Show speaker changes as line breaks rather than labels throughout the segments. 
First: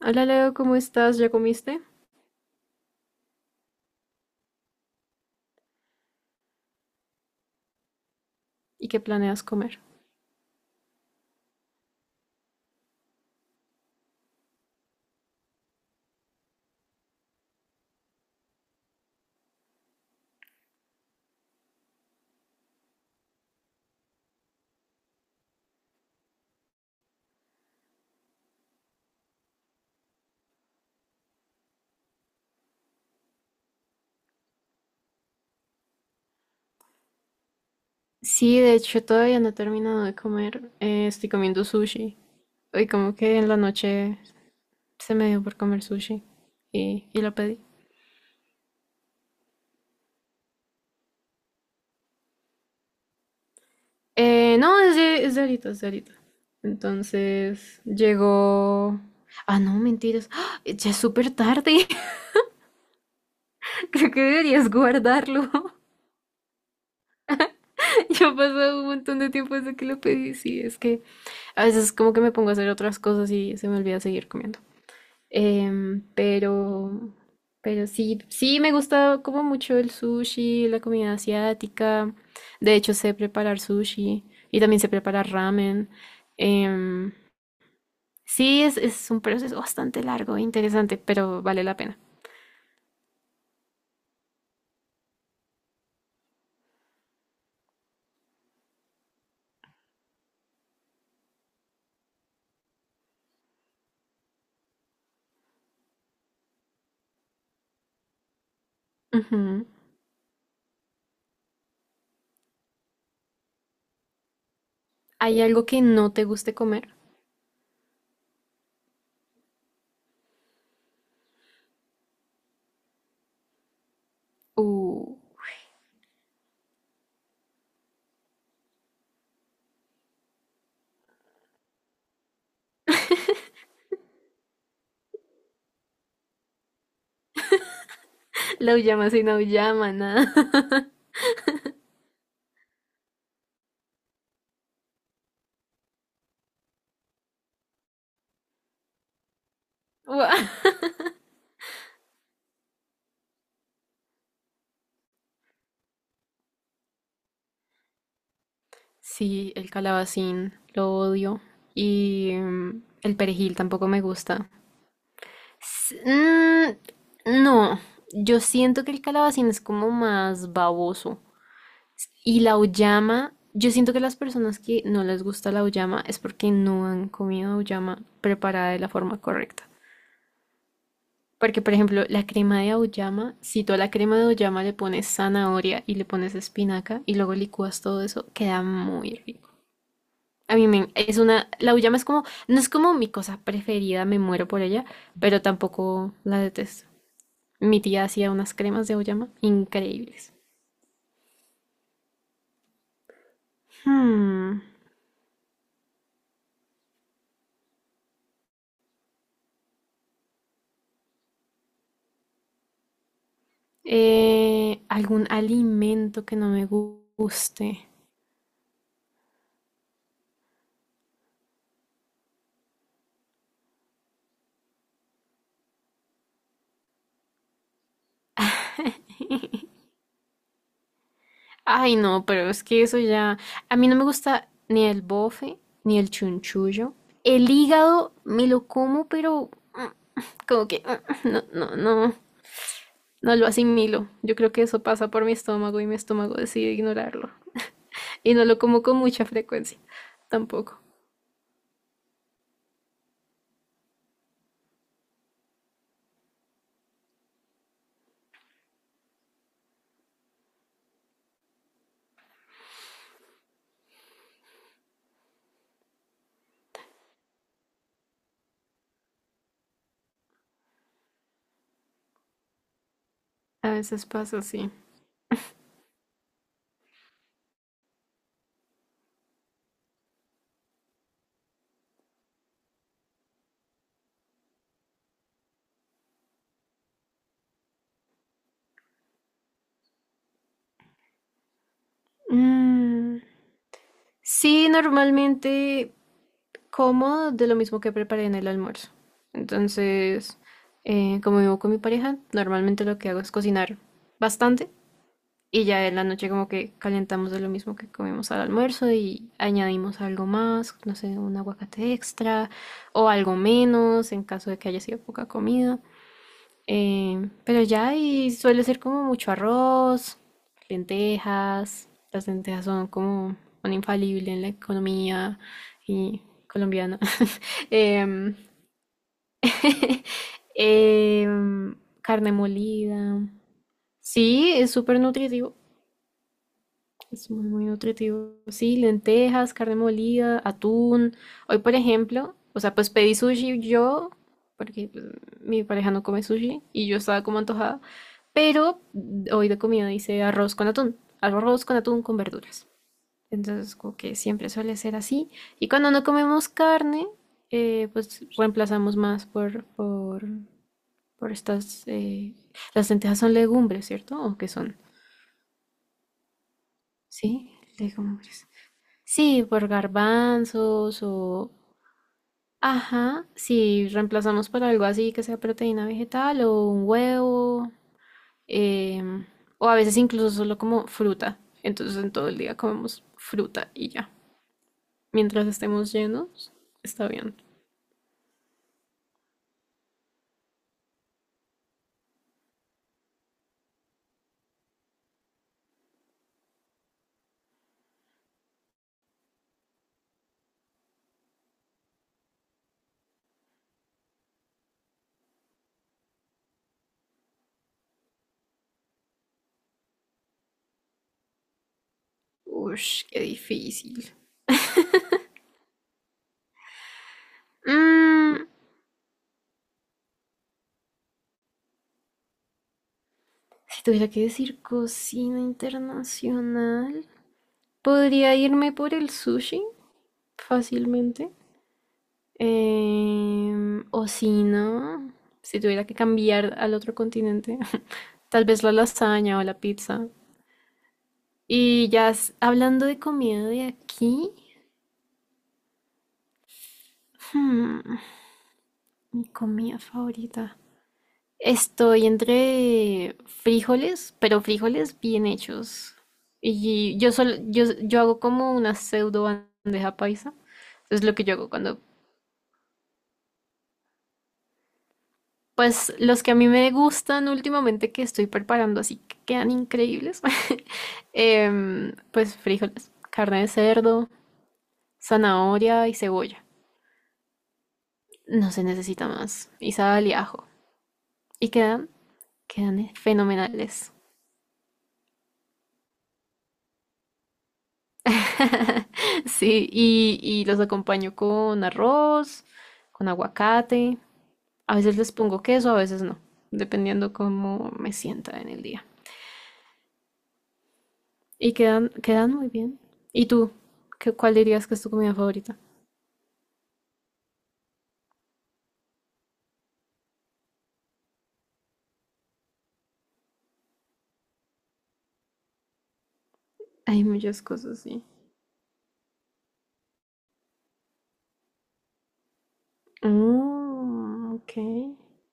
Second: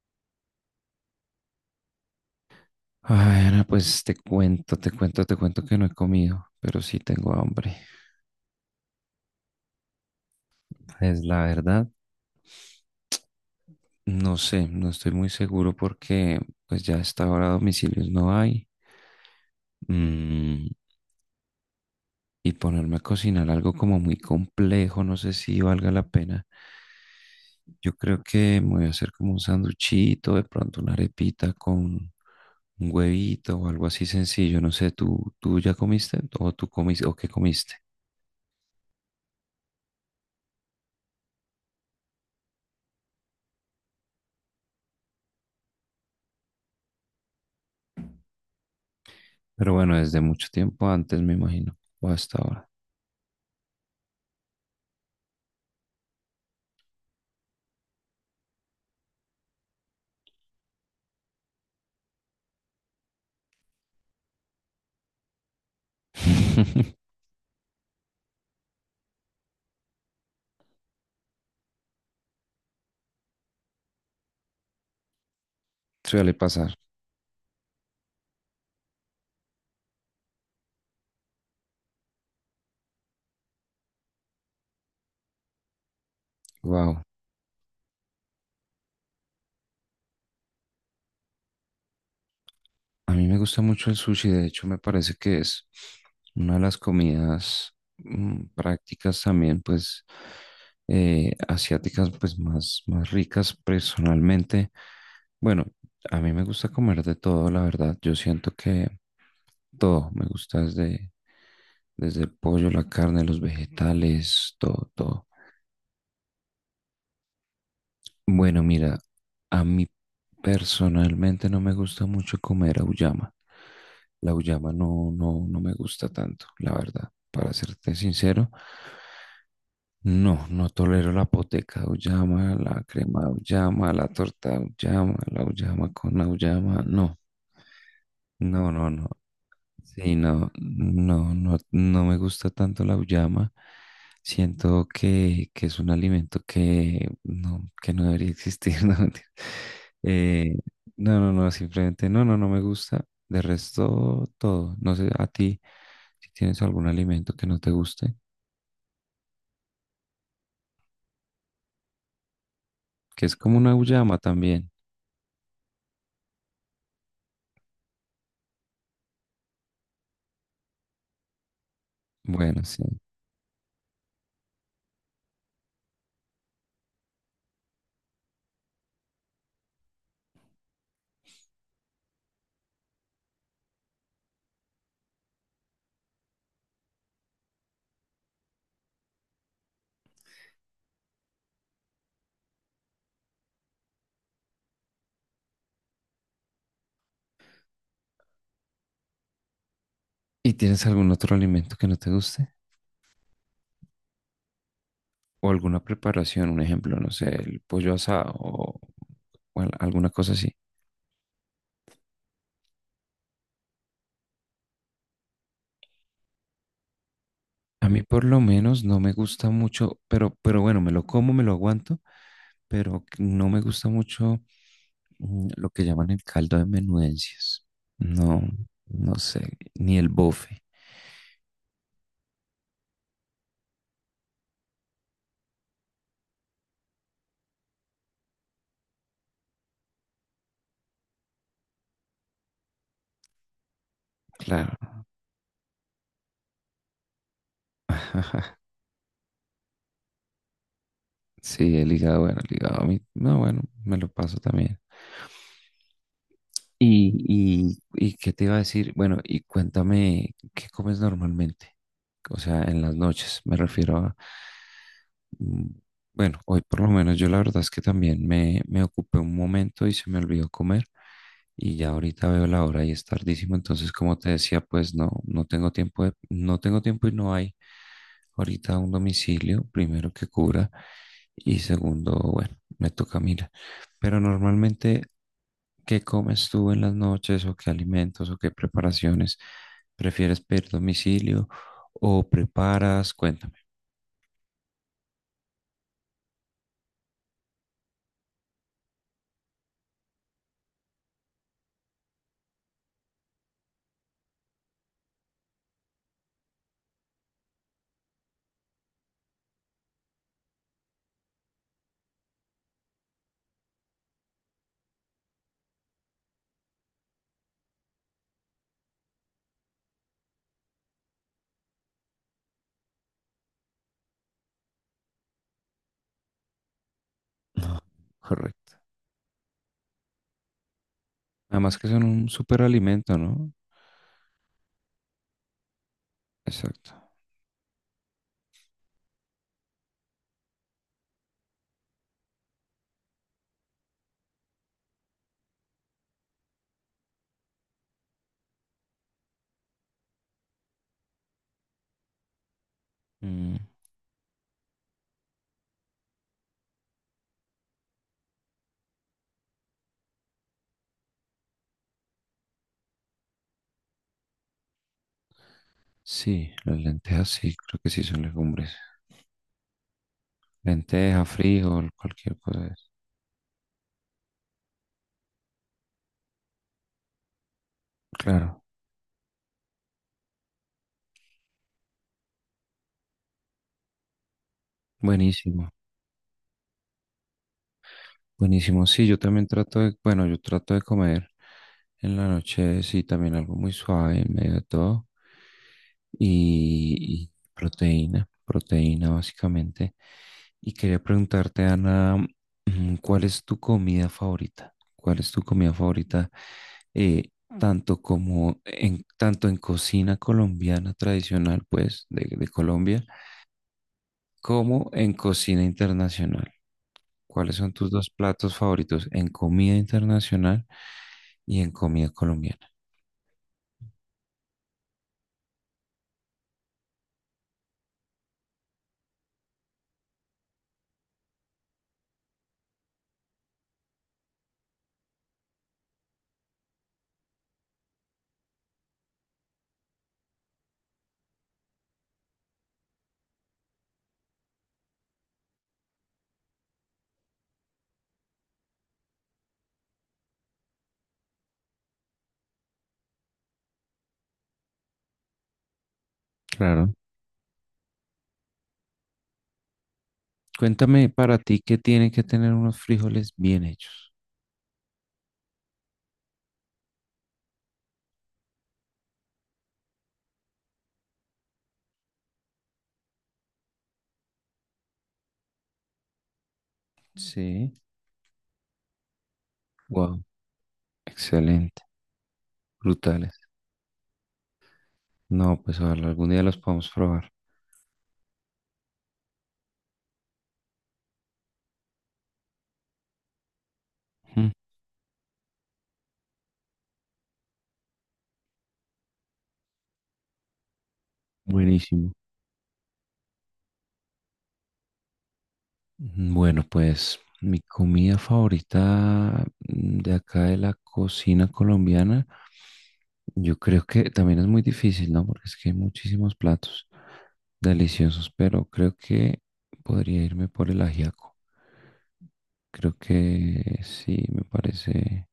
Hola Leo, ¿cómo estás? ¿Ya comiste?
Ay, Ana, pues te cuento que no he comido, pero sí tengo hambre.
¿Y qué planeas comer?
Es la verdad, no sé, no estoy muy seguro porque pues ya hasta ahora domicilios no hay. Mm, y ponerme a cocinar algo como muy complejo, no sé si valga la pena. Yo creo que me voy a hacer como un sanduchito, de pronto una arepita con un huevito o algo así sencillo. No sé, ¿tú ya comiste o tú comiste o qué comiste?
Sí, de hecho todavía no he terminado de comer. Estoy comiendo sushi. Hoy como que en la noche se me dio por comer sushi y lo pedí.
Pero bueno, desde mucho tiempo antes, me imagino, o hasta ahora.
No, es de ahorita, es de ahorita. Entonces llegó... Ah, no, mentiras. ¡Ah! Ya es súper tarde. Creo que deberías guardarlo. Ya ha pasado un montón de tiempo desde que lo pedí. Sí, es que a veces como que me pongo a hacer otras cosas y se me olvida seguir comiendo. Em,
Suele pasar.
pero, pero sí me gusta como mucho el sushi, la comida asiática. De hecho, sé preparar sushi y también sé preparar ramen.
Wow.
Em, sí, es un proceso bastante largo e interesante, pero vale la pena.
A mí me gusta mucho el sushi, de hecho, me parece que es una de las comidas prácticas también, pues, asiáticas, pues, más, más ricas personalmente. Bueno, a mí me gusta comer de todo, la verdad. Yo siento que
Ujú.
todo me gusta desde, el pollo, la carne, los vegetales, todo, todo.
¿Hay algo que no te guste comer?
Bueno, mira, a mí personalmente no me gusta mucho comer auyama. La auyama
Uh,
no, no, no me gusta tanto, la verdad. Para serte sincero, no, no tolero la poteca de auyama, la crema de auyama, la torta de auyama, la auyama con auyama, no. No,
la
no,
uyama
no.
sin auyama,
Sí,
nada.
no, no, no, no me gusta tanto la auyama. Siento que es un alimento que no debería existir. No, mentira.
Guau.
Eh, no, no, no, simplemente no, no, no me gusta. De resto, todo. No sé, a ti, si tienes algún alimento que no te guste,
Sí, el calabacín, lo odio. Y el
que es
perejil
como una
tampoco me
auyama
gusta.
también.
S- mm, no, yo siento que el calabacín es como más baboso. Y la
Bueno, sí.
auyama, yo siento que las personas que no les gusta la auyama es porque no han comido auyama preparada de la forma correcta. Porque, por ejemplo, la crema de auyama, si tú a la crema de auyama le pones zanahoria y le pones espinaca y luego licúas todo eso, queda muy rico. A mí me, es una, La auyama es como, no es como mi cosa preferida, me muero por ella, pero tampoco la detesto. Mi tía hacía unas cremas de auyama increíbles.
¿Y tienes algún otro alimento que no te guste?
Hmm,
¿O alguna preparación? Un ejemplo, no sé, el pollo asado o alguna cosa así.
Algún alimento que no me guste.
A mí por lo menos no me gusta mucho, pero bueno, me lo como, me lo aguanto, pero que no me gusta mucho lo que llaman el caldo de menudencias. No, no sé, ni el bofe,
Ay, no, pero es que eso ya. A mí no me gusta ni el bofe, ni el chunchullo. El hígado me lo como, pero mm, como que no, no, no, no lo asimilo. Yo creo que eso
claro.
pasa por mi estómago y mi estómago decide ignorarlo. Y no lo como con mucha frecuencia. Tampoco.
Sí, el hígado, bueno, el hígado a mí, no, bueno, me lo paso también. Y qué te iba a decir, bueno, y cuéntame, ¿qué comes normalmente? O sea, en las noches, me refiero a, mm, bueno, hoy por lo menos yo la verdad es que también me ocupé un momento y se me olvidó comer y ya ahorita veo la hora y es tardísimo,
A
entonces
veces
como te
pasa
decía,
así.
pues no, no tengo tiempo y no hay ahorita un domicilio, primero que cubra y segundo, bueno, me toca mirar. Pero normalmente, ¿qué comes tú en las noches o qué alimentos o qué preparaciones? ¿Prefieres pedir domicilio o preparas?
Mm,
Cuéntame.
Sí, normalmente como de lo mismo que preparé en el almuerzo. Entonces, como vivo con mi pareja, normalmente lo que hago es cocinar bastante y ya en la noche como que calentamos de lo mismo que comimos al almuerzo y añadimos algo más, no sé, un aguacate extra o algo menos en caso de que haya sido poca comida. Pero ya, y suele ser como mucho arroz, lentejas. Las lentejas son como un infalible en la economía y colombiana.
Ah,
Em,
correcto. Además
em,
que son un
carne
súper alimento,
molida.
¿no?
Sí, es súper nutritivo.
Exacto.
Es muy, muy nutritivo. Sí, lentejas, carne molida, atún. Hoy, por ejemplo, o sea, pues pedí sushi yo, porque pues, mi pareja no come sushi y yo estaba como antojada. Pero hoy de comida hice arroz con atún. Arroz con atún con verduras.
Mm,
Entonces, como que siempre suele ser así. Y cuando no comemos carne, pues reemplazamos más por estas... las lentejas son legumbres, ¿cierto? ¿O qué son?
sí, las lentejas
Sí,
sí, creo que sí son
legumbres.
legumbres.
Sí, por garbanzos
Lenteja,
o...
frijol, cualquier cosa de eso.
Ajá, si reemplazamos por algo así que sea proteína vegetal o un huevo,
Claro,
em, o a veces incluso solo como fruta. Entonces en todo el día comemos fruta y ya. Mientras
buenísimo.
estemos llenos, está bien.
Buenísimo. Sí, yo también trato de, bueno, yo trato de comer en la noche, sí, también algo muy suave en medio de todo. Y proteína, proteína básicamente. Y quería preguntarte, Ana, ¿cuál es tu comida favorita? ¿Cuál es tu comida favorita? eh, tanto en cocina colombiana tradicional, pues, de Colombia,
Ush, qué difícil.
como en cocina internacional. ¿Cuáles son tus dos
Mm,
platos favoritos en comida internacional y en comida colombiana?
si tuviera que decir cocina internacional, podría irme por el sushi fácilmente. O si no, si tuviera que cambiar al otro continente, tal vez la lasaña o la pizza. Y ya hablando de comida de aquí, hmm, mi comida favorita. Estoy entre frijoles, pero frijoles bien hechos.
Claro.
Y yo hago como una pseudo bandeja paisa. Es
Cuéntame
lo que yo
para
hago
ti qué
cuando.
tienen que tener unos frijoles bien hechos.
Pues los que a mí me gustan últimamente que estoy preparando, así que quedan increíbles, pues frijoles, carne de cerdo, zanahoria y cebolla.
Sí.
No se necesita más. Y sal y
Wow,
ajo. Y
excelente,
quedan
brutales.
fenomenales.
No, pues ojalá algún día los podamos probar.
Sí, y los acompaño con arroz, con aguacate.
Mm.
A veces les pongo queso, a veces no, dependiendo cómo me sienta en el día. Y
Buenísimo.
quedan muy bien. ¿Y tú? ¿Cuál dirías que es tu comida favorita?
Bueno, pues mi comida favorita de acá de la cocina colombiana, yo creo que también es muy difícil, ¿no? Porque es que hay muchísimos platos
Hay muchas cosas, sí.
deliciosos, pero creo que podría irme por el ajiaco. Creo que sí,
Mm, ok.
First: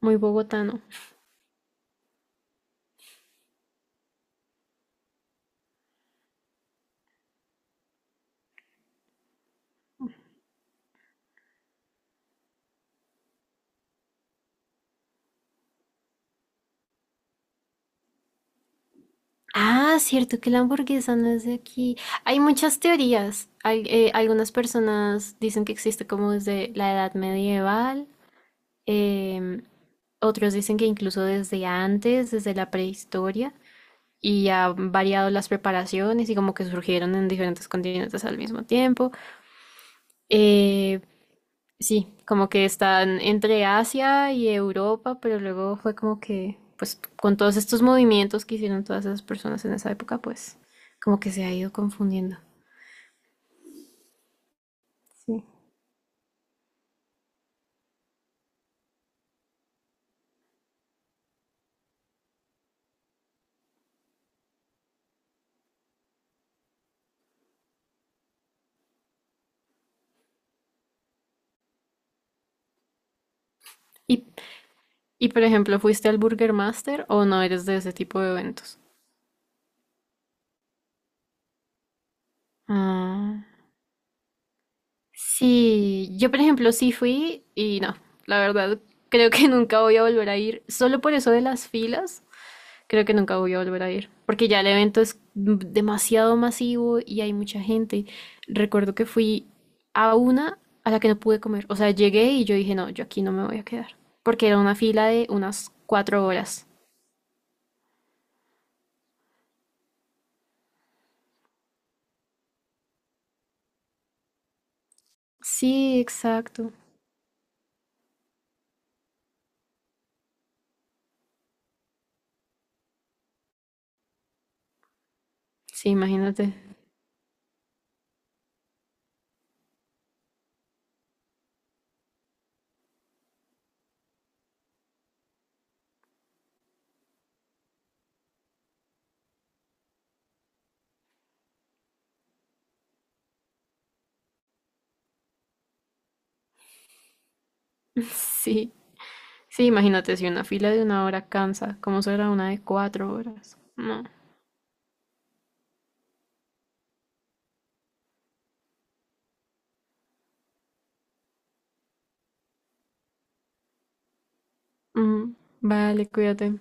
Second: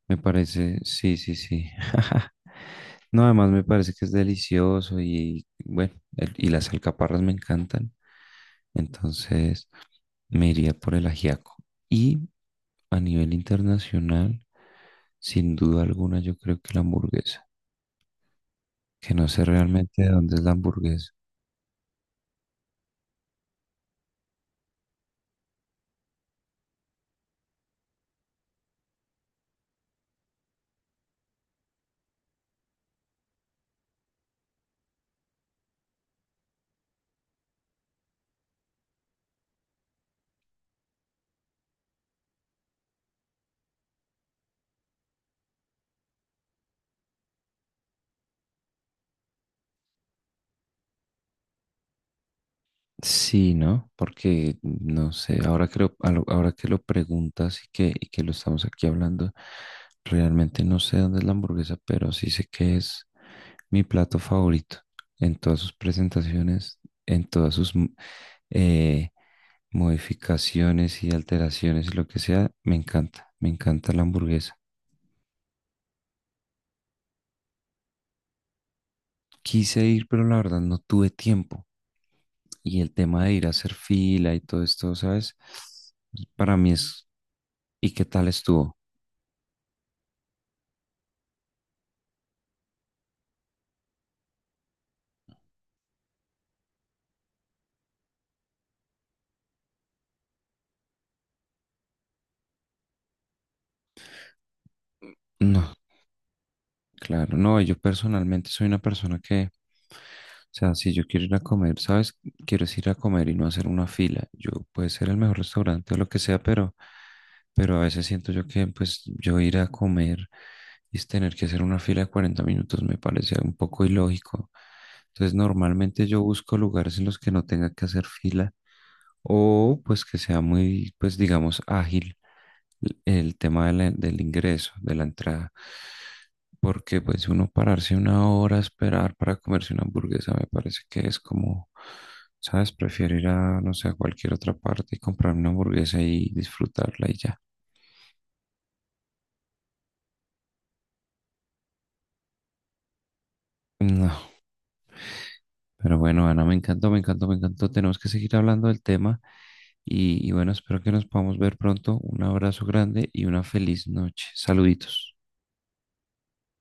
Muy
me parece,
bogotano.
sí, sí, sí. No, además me parece que es delicioso y bueno, y las alcaparras me encantan, entonces me iría por el ajiaco. Y a nivel internacional, sin duda alguna, yo creo que la hamburguesa, que no sé
Ah,
realmente de dónde
cierto
es
que
la
la
hamburguesa.
hamburguesa no es de aquí. Hay muchas teorías. Algunas personas dicen que existe como desde la edad medieval. em, Otros dicen que incluso desde antes, desde la prehistoria. Y ha variado las preparaciones y como que surgieron en diferentes continentes al mismo tiempo. Eh, Sí, como que están entre Asia y Europa, pero luego fue como que, pues con todos estos movimientos que hicieron todas esas personas en esa época, pues como que se ha ido confundiendo.
Sí, ¿no? Porque no sé,
Sí.
ahora que lo preguntas y que, lo estamos aquí hablando, realmente no sé dónde es la hamburguesa, pero sí sé que es mi plato favorito en todas sus presentaciones, en todas sus eh, modificaciones y alteraciones y lo que sea, me encanta la
Y,
hamburguesa.
y por ejemplo, ¿fuiste al Burger Master o no eres de ese tipo de eventos?
Quise ir, pero la verdad no tuve tiempo. Y el tema de
Ah,
ir a hacer fila y todo esto, ¿sabes?
sí, yo por
Para mí
ejemplo sí
es,
fui y
¿y
no,
qué tal
la
estuvo?
verdad creo que nunca voy a volver a ir, solo por eso de las filas. Creo que nunca voy a volver a ir, porque ya el evento es demasiado masivo y hay mucha gente. Recuerdo que fui a una, a la que no pude comer. O sea, llegué y yo dije, no, yo aquí no me voy a quedar, porque era una fila de unas
No,
4 horas.
claro, no, yo personalmente soy una persona que, o sea, si yo quiero ir a comer, ¿sabes? Quiero es ir a comer y no hacer una fila. Yo puede ser el mejor restaurante o
Sí,
lo que sea,
exacto.
pero a veces siento yo que, pues, yo ir a comer y es tener que hacer una fila de 40 minutos me parece un poco ilógico. Entonces,
Sí,
normalmente yo
imagínate.
busco lugares en los que no tenga que hacer fila o pues que sea muy, pues digamos, ágil el tema de del ingreso, de la entrada. Porque pues uno pararse una hora a esperar para comerse una hamburguesa me parece que es como, ¿sabes? Prefiero ir a, no sé, a cualquier otra parte y comprar una hamburguesa y disfrutarla y ya.
Sí, sí, imagínate, si una fila de 1 hora cansa, ¿cómo será una de 4 horas? No.
No, pero bueno, Ana, me encantó, me encantó, me encantó. Tenemos que seguir hablando del tema y bueno, espero que nos podamos ver pronto. Un abrazo grande y una feliz noche. Saluditos.
Ujú. Vale, cuídate.